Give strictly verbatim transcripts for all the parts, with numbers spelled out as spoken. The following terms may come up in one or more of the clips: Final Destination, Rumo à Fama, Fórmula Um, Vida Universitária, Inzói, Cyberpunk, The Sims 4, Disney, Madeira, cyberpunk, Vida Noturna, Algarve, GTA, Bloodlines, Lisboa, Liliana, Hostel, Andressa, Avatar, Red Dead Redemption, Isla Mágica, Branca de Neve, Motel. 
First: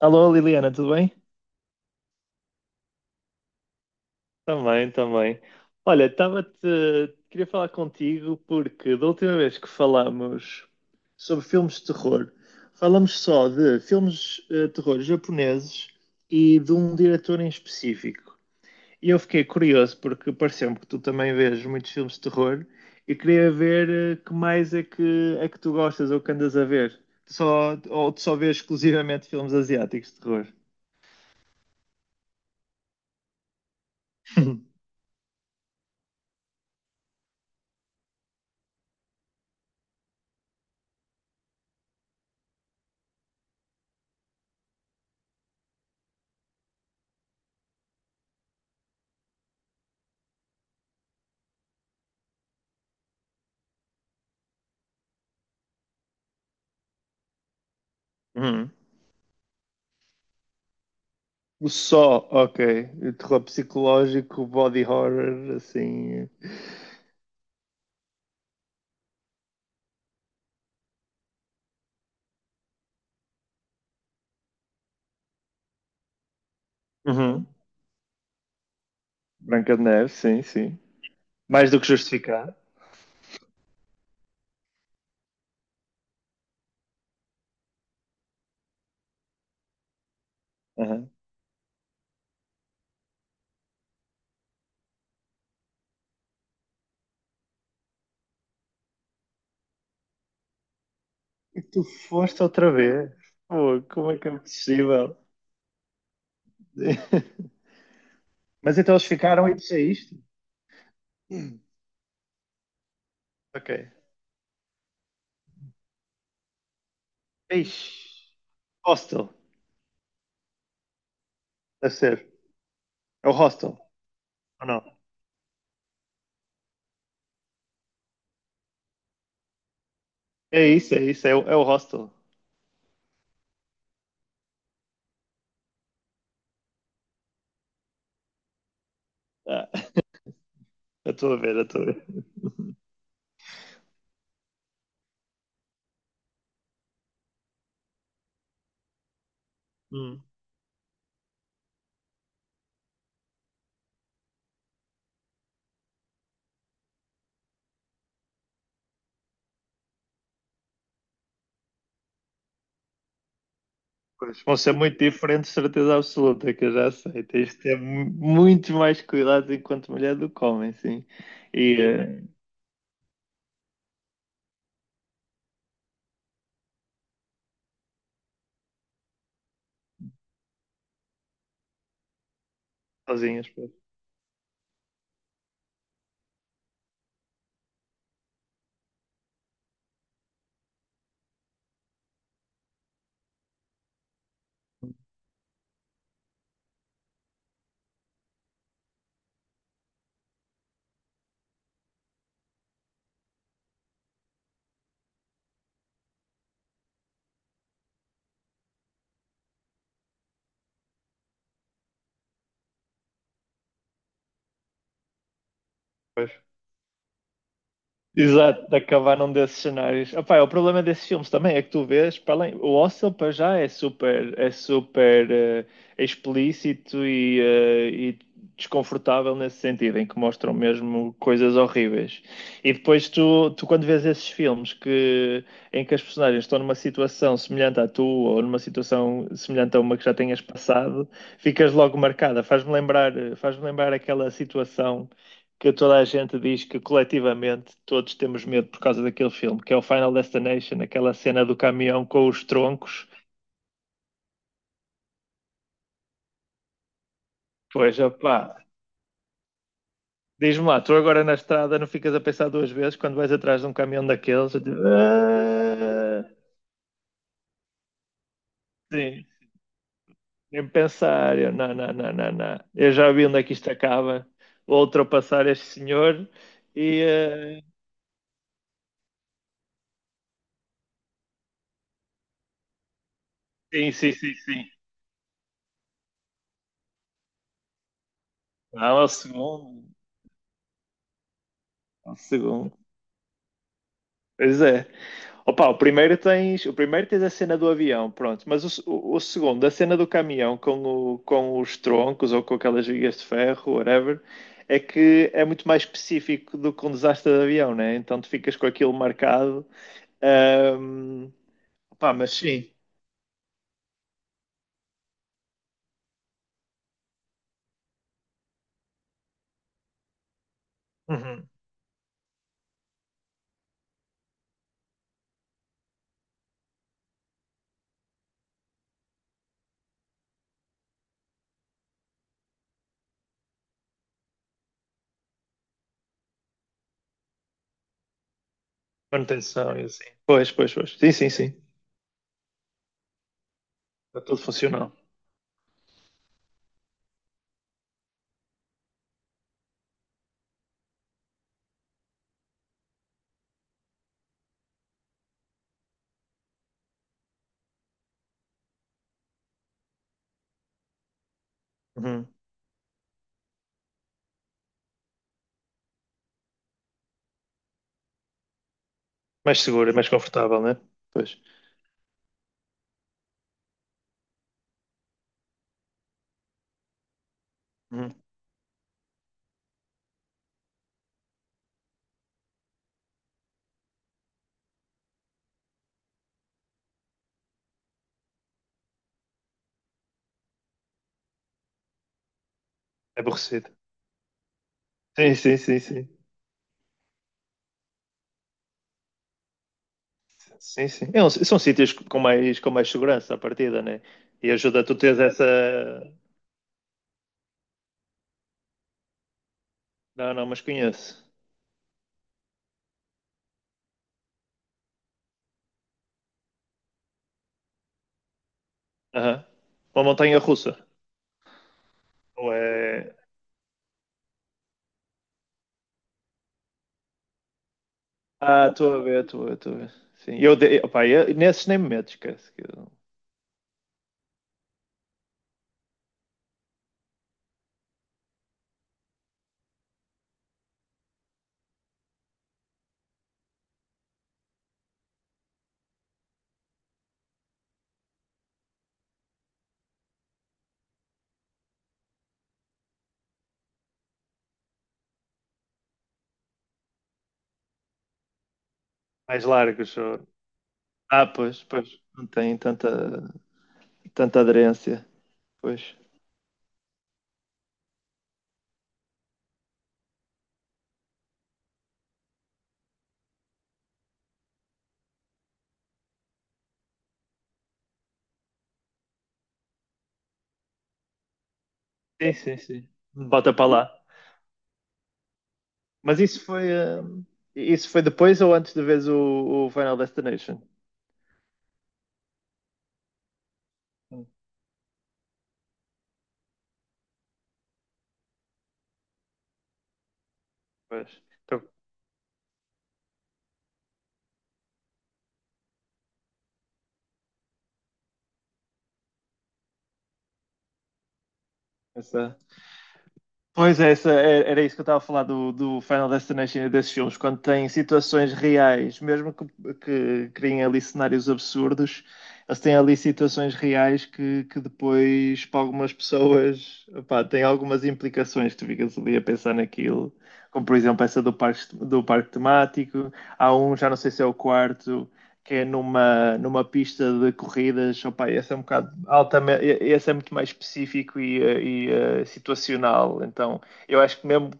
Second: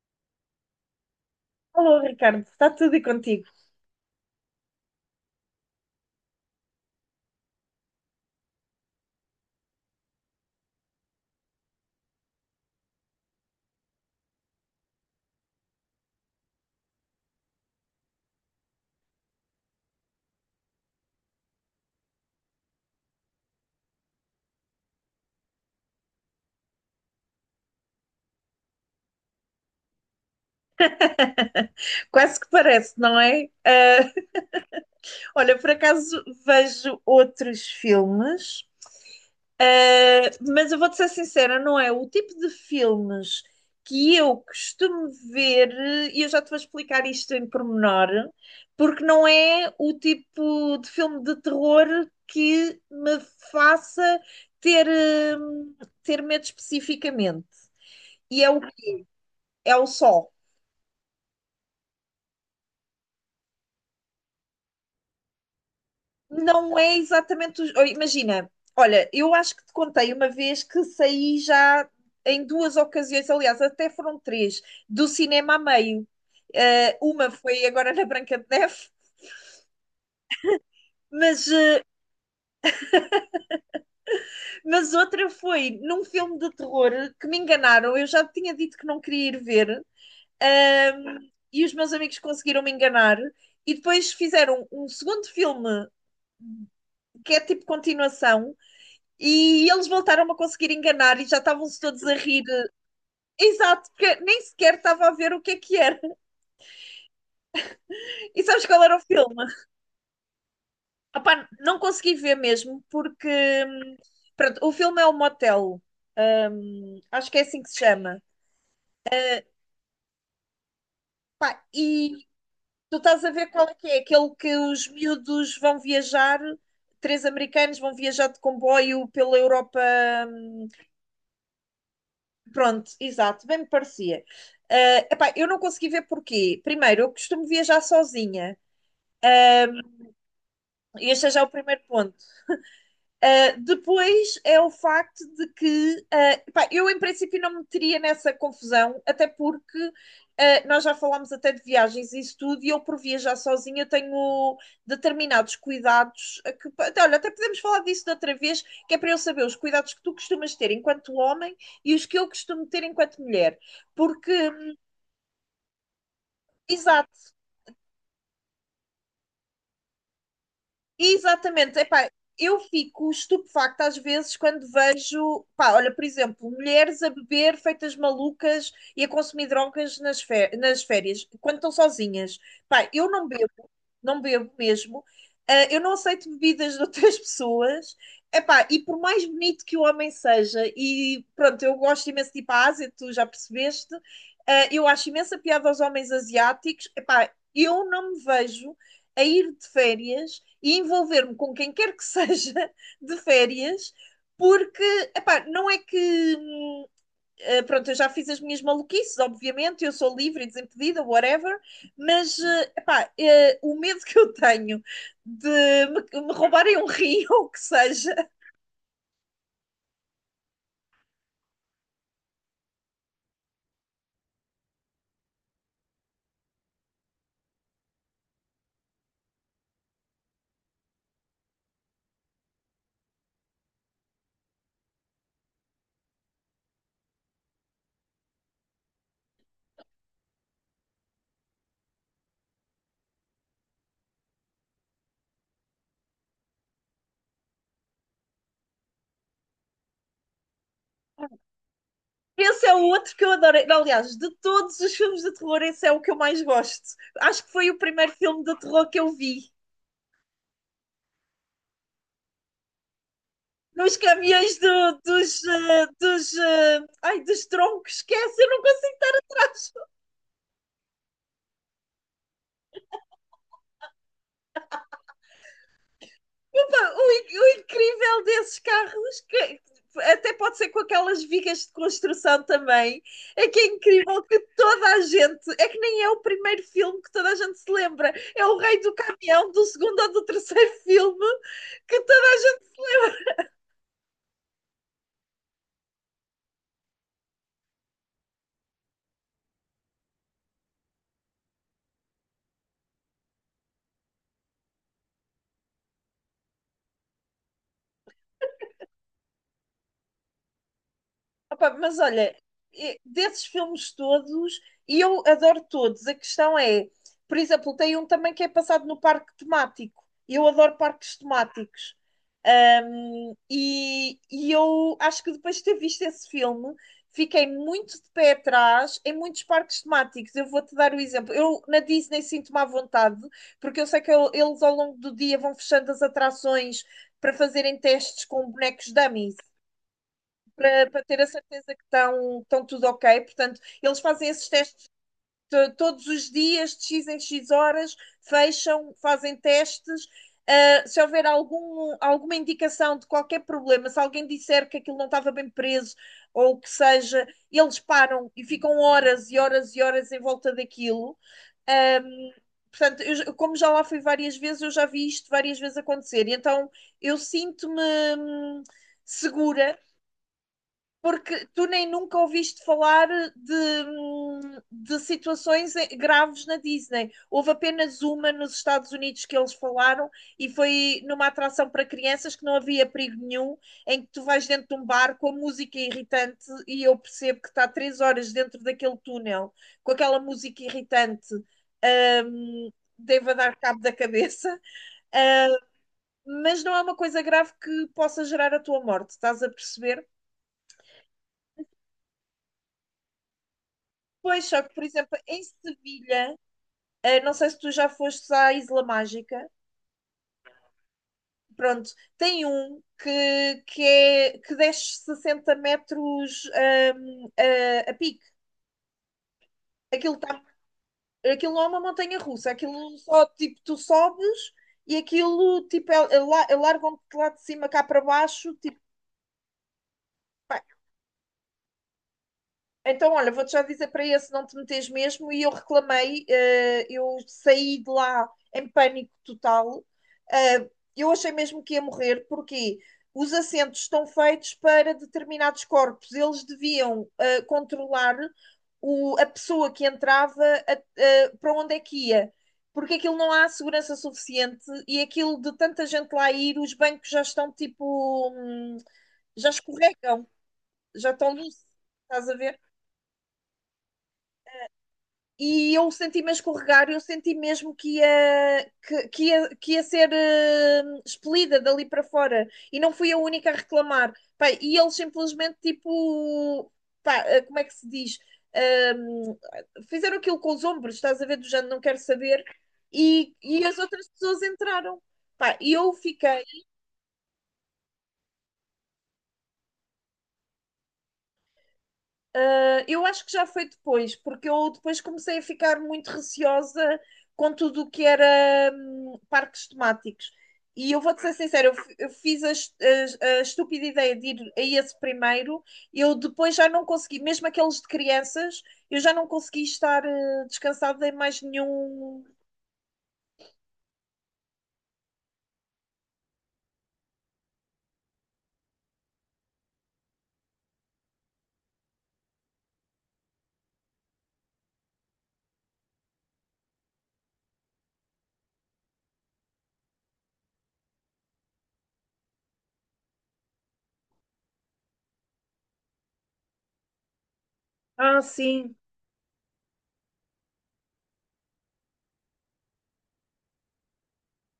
Alô, Liliana, tudo bem? Alô, Ricardo, está tudo e contigo? Também, também. Olha, estava-te. Queria falar contigo porque da última vez que falámos sobre filmes de terror, falamos só de filmes eh, de terror japoneses e de um diretor em específico. E eu fiquei curioso porque pareceu-me que tu também vês muitos filmes de terror e queria ver eh, que mais é que, é que tu gostas ou que andas a ver. Tu só, ou tu só vês exclusivamente filmes asiáticos de terror? Quase que parece, não é? Ah, olha, por acaso vejo outros filmes. ah, mas eu vou-te ser sincera, não é o tipo de filmes que eu costumo ver, e eu já te vou explicar isto em pormenor, porque não é o tipo de filme de terror que me faça ter, hum, ter medo especificamente. E é o, é o só. O Só, ok. O terror psicológico, body horror, assim. Não é exatamente. os- oh, Imagina, olha, eu acho que te contei uma vez que saí já em duas ocasiões, aliás, até foram três, do cinema a meio. Eh, uma Uhum. foi agora na Branca de Neve, Branca de Neve, sim, sim. mas, Mais do eh, que justificar. mas outra foi num filme de terror que me enganaram. Eu já tinha dito que não queria ir ver, Uhum. ahm, e os meus amigos conseguiram me enganar. E depois fizeram um segundo filme que é tipo continuação. E eles voltaram a conseguir enganar e já E estavam-se tu todos a foste rir. outra vez. Pô, Exato, como porque é que é nem sequer estava a possível? ver o que é que era. E sabes Mas qual então era o eles filme? ficaram e tu saíste? Opá, não consegui ver mesmo, porque Ok. hum, pronto, o filme é o Motel. Hum, acho que é assim que se Ixi. chama. Hostel, Eh, pá, deve e ser. tu estás É a o ver qual é hostel, que é? Aquele que ou não? os miúdos vão viajar, três americanos vão viajar de comboio pela Europa. É hum, isso, é isso, é o, é o hostel. Pronto, exato, bem me parecia. Ah, epá, eu não consegui ver porquê. Primeiro, eu costumo viajar sozinha. Ah, E eu este é estou a já o ver, eu primeiro estou a ponto. ver. Ah, depois é o facto de que, ah, epá, eu em princípio não me meteria nessa confusão, até porque Hum. ah, nós já falámos até de viagens e isso tudo, e eu por viajar sozinha tenho determinados cuidados a que, até, olha, até podemos falar disso de outra vez, que é para eu saber os cuidados que tu costumas ter enquanto homem e os que eu costumo ter enquanto mulher. Porque Pois, vão ser muito diferentes, certeza absoluta, que eu já sei. exato, Tens de ter mu- muito mais cuidado enquanto mulher do que homem, sim. exatamente. E Epá, eh, eu fico estupefacta às vezes quando vejo, pá, olha, por exemplo, mulheres a beber feitas malucas e a consumir drogas nas, fé- nas férias, quando estão sozinhas. Pá, eu não sozinhas, bebo, pois. não bebo mesmo. Ah, eu não aceito bebidas de outras pessoas. Epá, e por mais bonito que o homem seja, e pronto, eu gosto imenso de ir para a Ásia, tu já percebeste. Ah, eu acho imensa piada aos homens asiáticos. Epá, eu não me vejo a ir de férias e envolver-me com quem quer que seja de férias, porque, epá, não é que. hum, eh, Pronto, eu já fiz as minhas maluquices, obviamente, eu sou livre e desimpedida, whatever, mas eh, epá, eh, o medo que eu tenho de me, me roubarem um rio ou o que seja. Exato, de acabar num desses cenários. Opá, é o problema desses filmes também é que tu vês, para além, o Hostel para já é super, é super eh, explícito e, eh, e desconfortável nesse sentido, em que mostram mesmo coisas horríveis. E depois tu, tu quando vês esses filmes que, em que as personagens estão numa situação semelhante à tua ou numa situação semelhante a uma que já tenhas passado, ficas logo marcada. Faz-me lembrar, faz-me lembrar aquela situação que toda a gente diz que coletivamente todos temos medo por causa daquele filme, que é o Final Destination, aquela cena do caminhão com os Esse é o troncos. outro que eu adorei. Aliás, de todos os filmes de terror, esse é o que eu mais gosto. Acho que foi o Pois, primeiro opá, filme de terror que eu vi. diz-me lá, tu agora na estrada não ficas a pensar duas vezes quando vais atrás de um Nos caminhão daqueles? caminhões Eu digo, do- dos, eh, ah, dos, eh, ai, dos troncos, esquece, eu não consigo sim, dar desculpa. nem pensar, eu, não, não, não, não, não. Eu já vi onde é que isto acaba, vou ultrapassar este senhor O, in- o e... ah, incrível desses carros, que até pode ser com aquelas vigas de construção também, é que é sim, sim, incrível sim, que sim. toda a gente, é que nem é o primeiro filme que toda a gente se lembra, é o rei do Não, ao caminhão do segundo, segundo ou do terceiro filme, que ao toda a... segundo. Pois é. Opa, o primeiro tens, o primeiro tens a cena do avião, pronto. Mas o, se- o, o segundo, a cena do caminhão com, o, com os troncos ou com aquelas vigas de ferro, whatever, é que é muito mais específico do que um desastre de avião, né? Então tu ficas com aquilo marcado. Ahm, Opa, mas Opa, mas olha, sim. e- desses filmes todos, e eu adoro todos, a questão é, por exemplo, tem um também que é passado no parque temático. Eu adoro parques Uhum. temáticos. Um, e e eu acho que depois de ter visto esse filme, fiquei muito de pé atrás em muitos parques temáticos. Eu vou-te dar o exemplo. Eu na Disney sinto-me à vontade, porque eu sei que eu- eles ao longo do dia vão fechando as atrações para fazerem testes com bonecos dummies Manutenção e assim. Pois, pois, para, pois. para Sim, ter a sim, sim. certeza que estão, estão tudo ok. Portanto, eles Está fazem tudo esses testes funcional. to- todos os dias, de X em X horas, fecham, fazem testes. Ah, se houver algum, alguma indicação de qualquer problema, se alguém disser que aquilo não estava bem preso ou o que seja, eles param e ficam horas e horas e horas em volta daquilo. Ahm, Uhum. Portanto, eu já- como já lá fui várias vezes, eu já vi isto várias vezes acontecer. E então eu sinto-me hum, Mais segura seguro, mais confortável, né? Pois. porque tu nem nunca ouviste falar de, de situações graves na Disney. Houve apenas Uhum. uma nos Estados Unidos que eles falaram e foi numa atração para crianças que não havia perigo nenhum, em que tu vais dentro de um bar com a música irritante e eu percebo que está três horas dentro daquele túnel com aquela música irritante. Um, É Deva dar aborrecido. cabo da cabeça, Sim, sim, uh, sim, sim. mas não é uma coisa grave que possa gerar a tua morte, estás a perceber? Sim, sim. É um- são sítios com mais, com mais, segurança à partida, né? Pois, E só que, por ajuda tu exemplo, teres em essa. Sevilha, eh, não sei se tu já fostes à Isla Mágica, Não, não, mas conheço. pronto, tem um que, que, é, que desce sessenta metros ahm, a, a pique. Aham. Uma Aquilo, montanha tá, russa. aquilo não é uma montanha russa, Ou aquilo é. só, tipo, tu sobes e aquilo, tipo, é- é la- largam-te lá de cima cá para baixo, Ah, tipo, estou a ver, estou a ver, estou a ver. Sim. Eu, pá, de... Opa, eu- nesses nem me meto, esquece. Que eu- então, olha, vou-te já dizer para esse não te meteres mesmo. E eu reclamei, eh, eu saí de lá em pânico total. Eh, eu achei mesmo que ia morrer, porque os assentos estão feitos para determinados corpos. Eles deviam eh, controlar o- a pessoa que entrava a- eh, para onde é que ia. Porque aquilo não há segurança suficiente e aquilo de tanta gente lá ir, os bancos já estão tipo, hum, Mais já largos. escorregam, Ou- já Ah, estão pois, lisos, pois. Não estás a tem ver? tanta, tanta, aderência. E eu Pois. senti-me a escorregar, eu senti mesmo que ia, que, que ia, que ia ser eh, expelida dali para fora e não fui a única a reclamar. Pá, e eles simplesmente, tipo, pá, eh, como é que se diz? Ahm, Fizeram aquilo com os ombros, estás a ver, do género, não quero Sim, saber, sim, sim. e, Bota e para as lá. outras pessoas entraram. Pá, e eu Mas fiquei. isso foi. eh, Isso foi depois ou antes de veres o, o Final Destination? Ah, eu acho que já foi depois, Hum. porque eu depois comecei a ficar muito receosa com tudo o que era hum, parques temáticos. E eu Pois. vou-te ser Então, sincera, eu, fi- eu fiz a, es- a- a estúpida ideia de ir a esse primeiro, eu depois já não consegui, mesmo aqueles de crianças, eu já não consegui estar eh, descansada em mais nenhum. essa- Pois é, essa, é- era isso que eu estava a falar do, do Final Destination e desses filmes, quando tem situações reais, mesmo que, que criem ali cenários absurdos, eles têm ali situações reais que, que depois, para algumas pessoas, opá, têm algumas implicações que tu ficas ali a pensar naquilo, como por exemplo essa do parque, do parque, temático, há um, já não sei se é o quarto, que é numa, numa pista de corridas, Ah, opa, esse é um sim. bocado altamente, esse é muito mais específico e, eh, e uh, situacional, então eu acho que mesmo,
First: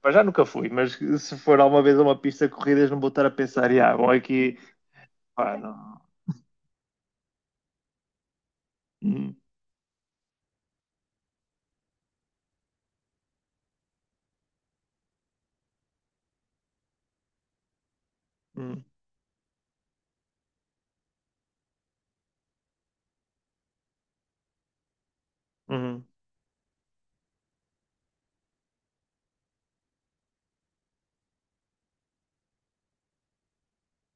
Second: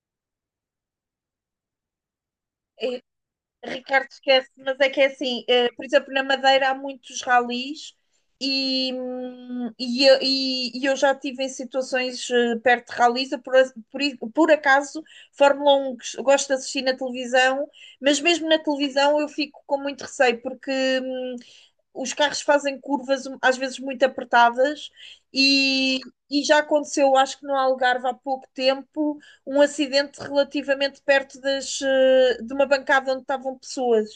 para já nunca fui, mas se for alguma vez a uma pista de corridas não vou estar a pensar, ah, Ricardo bom, esquece, aqui, mas é que é assim, pá, eh, por não. exemplo, na Madeira há muitos ralis e, Hum, hum, e, eu- e- e eu já estive em situações eh, perto de ralis, eu por, a- por i- por acaso, Fórmula Um gos- gosto de assistir na televisão, mas mesmo na hum, televisão eu fico com muito receio, porque hum, os carros fazem curvas um, às vezes muito apertadas e, hum, e já aconteceu, acho que no Algarve há pouco tempo, um acidente relativamente perto das, eh, de uma bancada onde estavam pessoas.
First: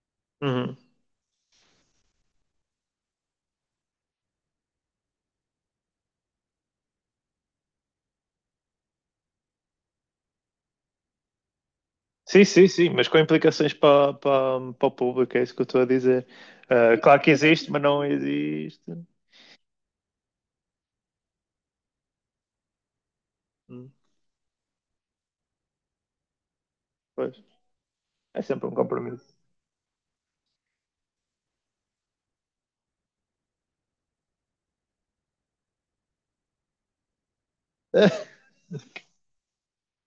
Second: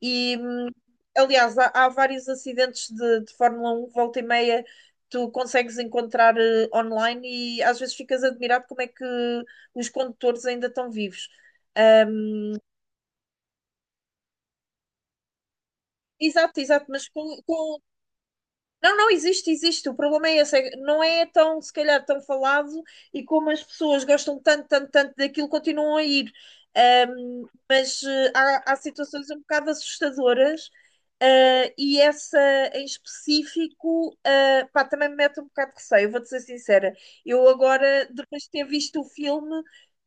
E, hum, hum. Aliás, há, há vários acidentes de, de Fórmula Um, volta e meia, tu consegues encontrar eh, online e às vezes ficas admirado como é que os condutores ainda estão vivos. Hum, Sim, sim, sim, mas com implicações para, para, para o público, é isso que eu estou a dizer. Exato, exato, Uh, mas Claro que com, existe, com mas não existe. não, não, existe, existe. O problema é esse. É que não é tão, se calhar, tão falado e como as Hum, pessoas gostam tanto, tanto, tanto daquilo, continuam a ir. Pois, Ahm, mas eh, é sempre um há, há situações compromisso. um bocado assustadoras, eh, e essa em específico, eh, pá, também me mete um bocado de receio, vou-te ser sincera. Eu agora, depois de ter visto o filme,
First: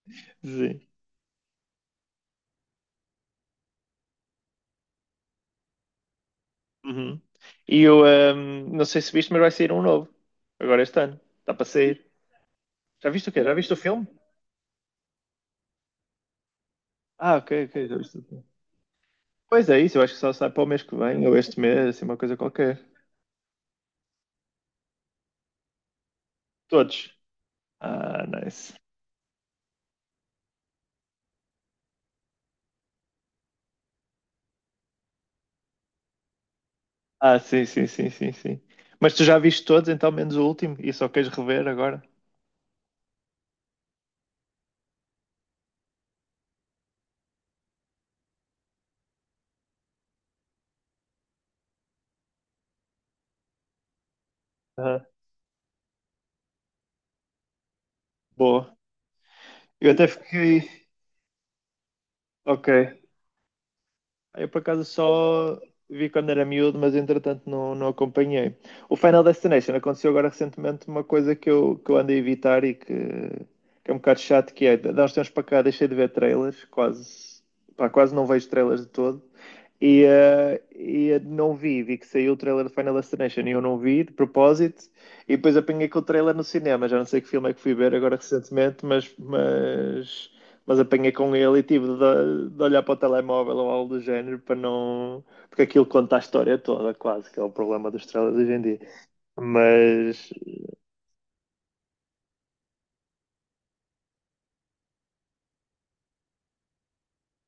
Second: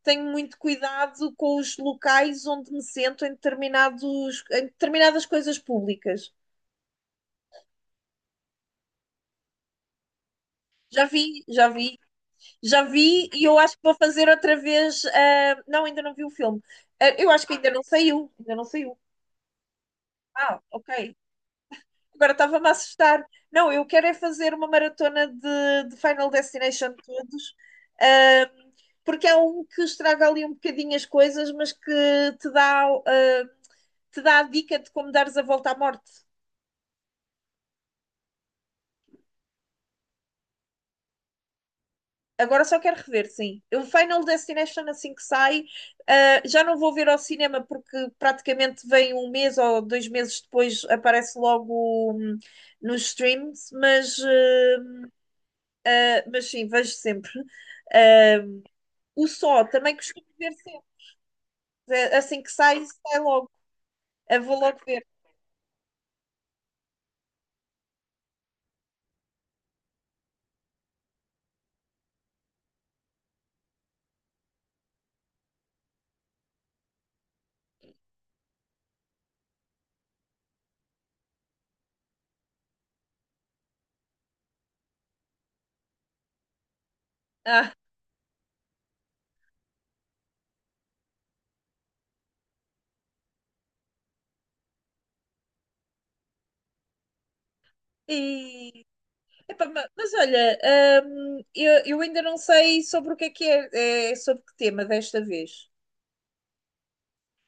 tenho muito Sim. cuidado com os locais onde me sento em determinados, em determinadas coisas públicas. Uhum. E eu ahm, não sei se viste, mas vai sair um novo. Agora este Já ano. vi, Está para já vi. sair. Já Já vi viste o quê? e Já eu viste acho o que vou filme? fazer outra vez. Ah, não, ainda não vi o filme. Ah, eu Ah, acho ok, que ainda não ok, já viste o saiu. filme. Ainda não saiu. Pois é isso, eu acho que só sai Ah, para o mês que ok. vem, ou este mês, assim, uma Agora coisa estava-me a qualquer. assustar. Não, eu quero é fazer uma maratona de, de Final Destination Todos. todos. Ah, ah, nice. Porque há um que estraga ali um bocadinho as coisas, mas que te dá, ah, te dá a dica de como dares a volta à morte. Ah, sim, sim, sim, sim, sim. Mas tu já viste todos, então, menos o último, e só queres rever agora? Agora só quero rever, sim. O Final Destination, assim que sai, ah, já não vou ver ao cinema porque praticamente vem um mês ou dois meses depois, aparece logo hum, nos streams, mas, Aham. ah, mas sim, vejo sempre. Ah, Boa. o Só Eu também até costumo ver fiquei. sempre. É, assim que Ok. sai, sai logo. Eu Eu vou por logo acaso ver. só vi quando era miúdo, mas entretanto não, não acompanhei. O Final Destination aconteceu agora recentemente uma coisa que eu, que eu ando a evitar e que, que é um bocado chato, que é, nós temos para cá, deixei de ver trailers, quase, pá, quase não vejo trailers de todo. E, eh, e não vi, vi que saiu o trailer de Final Destination e eu não vi, de propósito, e depois apanhei com o trailer no cinema. Já não sei que filme é que Ah, fui ver agora recentemente, mas, mas, mas, apanhei com ele e tive de, de olhar para o telemóvel ou algo do género para não. Porque aquilo conta a história toda, quase, que é o problema dos trailers hoje em dia. e- Epá, ma- mas Mas, olha, hum, eu, eu ainda não sei sobre o que é que é, é sobre que tema desta vez.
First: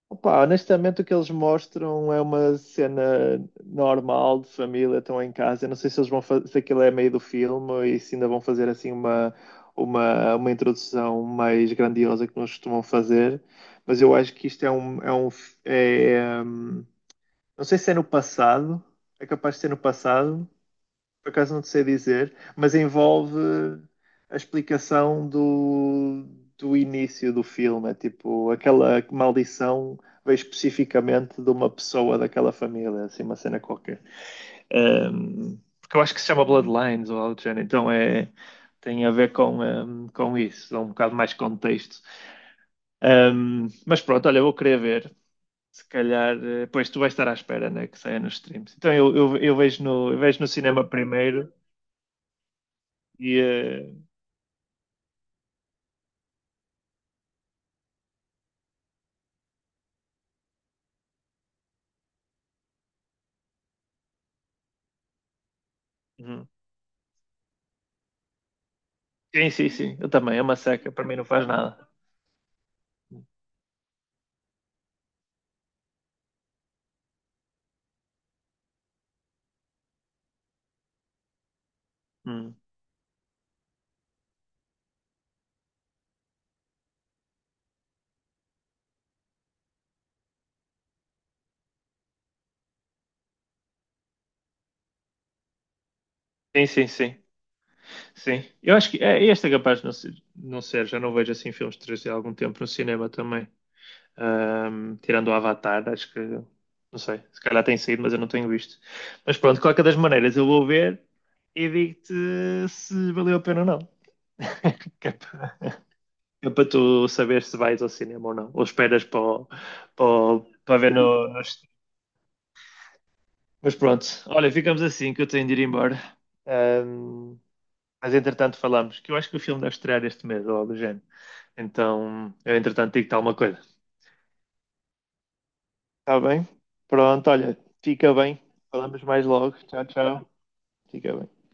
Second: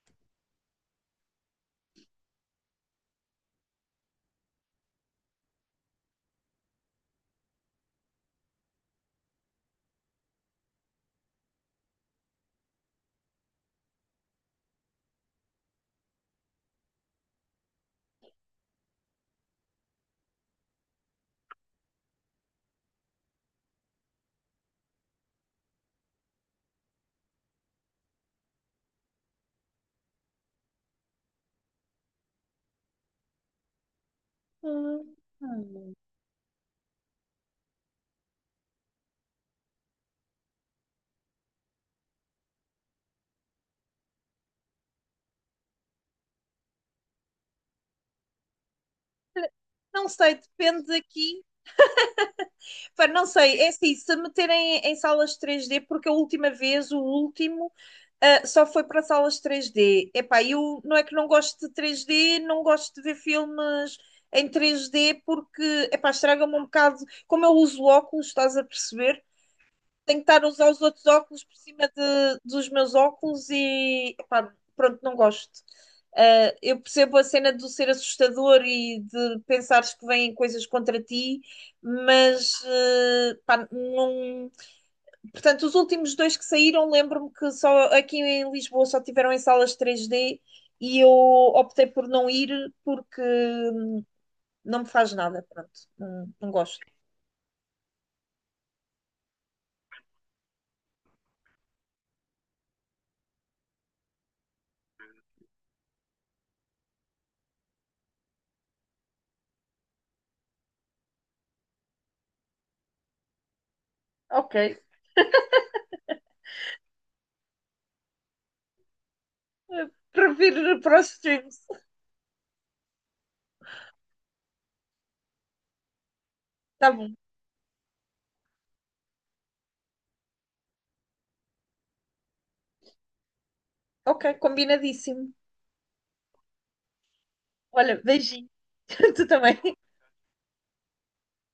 Opa, honestamente, o que eles mostram é uma cena normal de família, estão em casa. Eu não sei se eles vão fazer, se aquilo é meio do filme e se ainda vão fazer assim uma, uma, uma introdução mais grandiosa que nós costumam fazer, mas eu acho que isto é um, é um, é, hum, não sei se é no passado, é capaz de ser no passado, por acaso não te sei dizer, mas envolve a explicação do, do, início do filme. É tipo, aquela maldição veio especificamente de uma pessoa daquela família, assim, uma cena qualquer. Hum. Um, porque eu acho que se chama Bloodlines ou algo do género, então é. Tem a ver com, um, com isso, dá um bocado mais contexto. Um, mas pronto, olha, eu vou querer ver se calhar, eh, pois tu vais estar à espera, né, que saia nos streams. Então eu, eu, eu vejo, Não no, eu sei, vejo no cinema depende aqui. primeiro. Pá, não e, sei, é assim, eh, se meterem em salas três D, porque a última vez, o último, ah, só foi para salas três D. Epá, eu não é que não gosto de três D, não gosto de ver filmes em três D, porque, epá, Uhum. estraga-me um bocado. Como eu uso óculos, estás a perceber? Sim, sim, sim. Eu Tenho que também. É estar a uma usar os seca. outros Para mim não óculos faz por cima nada. de- dos meus óculos e, epá, pronto, não gosto. Uh, eu percebo a cena de ser assustador e de pensares que vêm coisas contra ti, mas Uhum. uh, pá, não... Portanto, os últimos dois que saíram, lembro-me que só aqui em Lisboa só tiveram em salas três D e eu optei por não ir porque não me faz nada, pronto, não, não Sim, gosto. sim, sim. Sim. Eu acho que é, este é capaz de não ser, não ser. Já não vejo assim filmes de três D há algum tempo no cinema também. Ahm, tirando o Avatar, acho que. Não sei. Se calhar tem saído, mas eu não tenho visto. Mas pronto, de qualquer das maneiras, eu vou ver e digo-te se valeu a pena ou não. Ok, Que é para que é para tu saber se vais ao cinema ou não. Ou esperas para, o- para, o- para prefiro ver para os no, no. streams. Mas pronto, olha, ficamos assim que eu tenho de ir embora. Tá bom, Ahm, mas entretanto falamos, que eu acho que o filme deve estrear este mês, ou algo do género. Então, eu entretanto digo-te alguma coisa. ok, combinadíssimo. Está bem? Pronto, olha, Olha, fica bem. beijinho, Falamos mais tu logo. também. Tchau, tchau. Fica bem.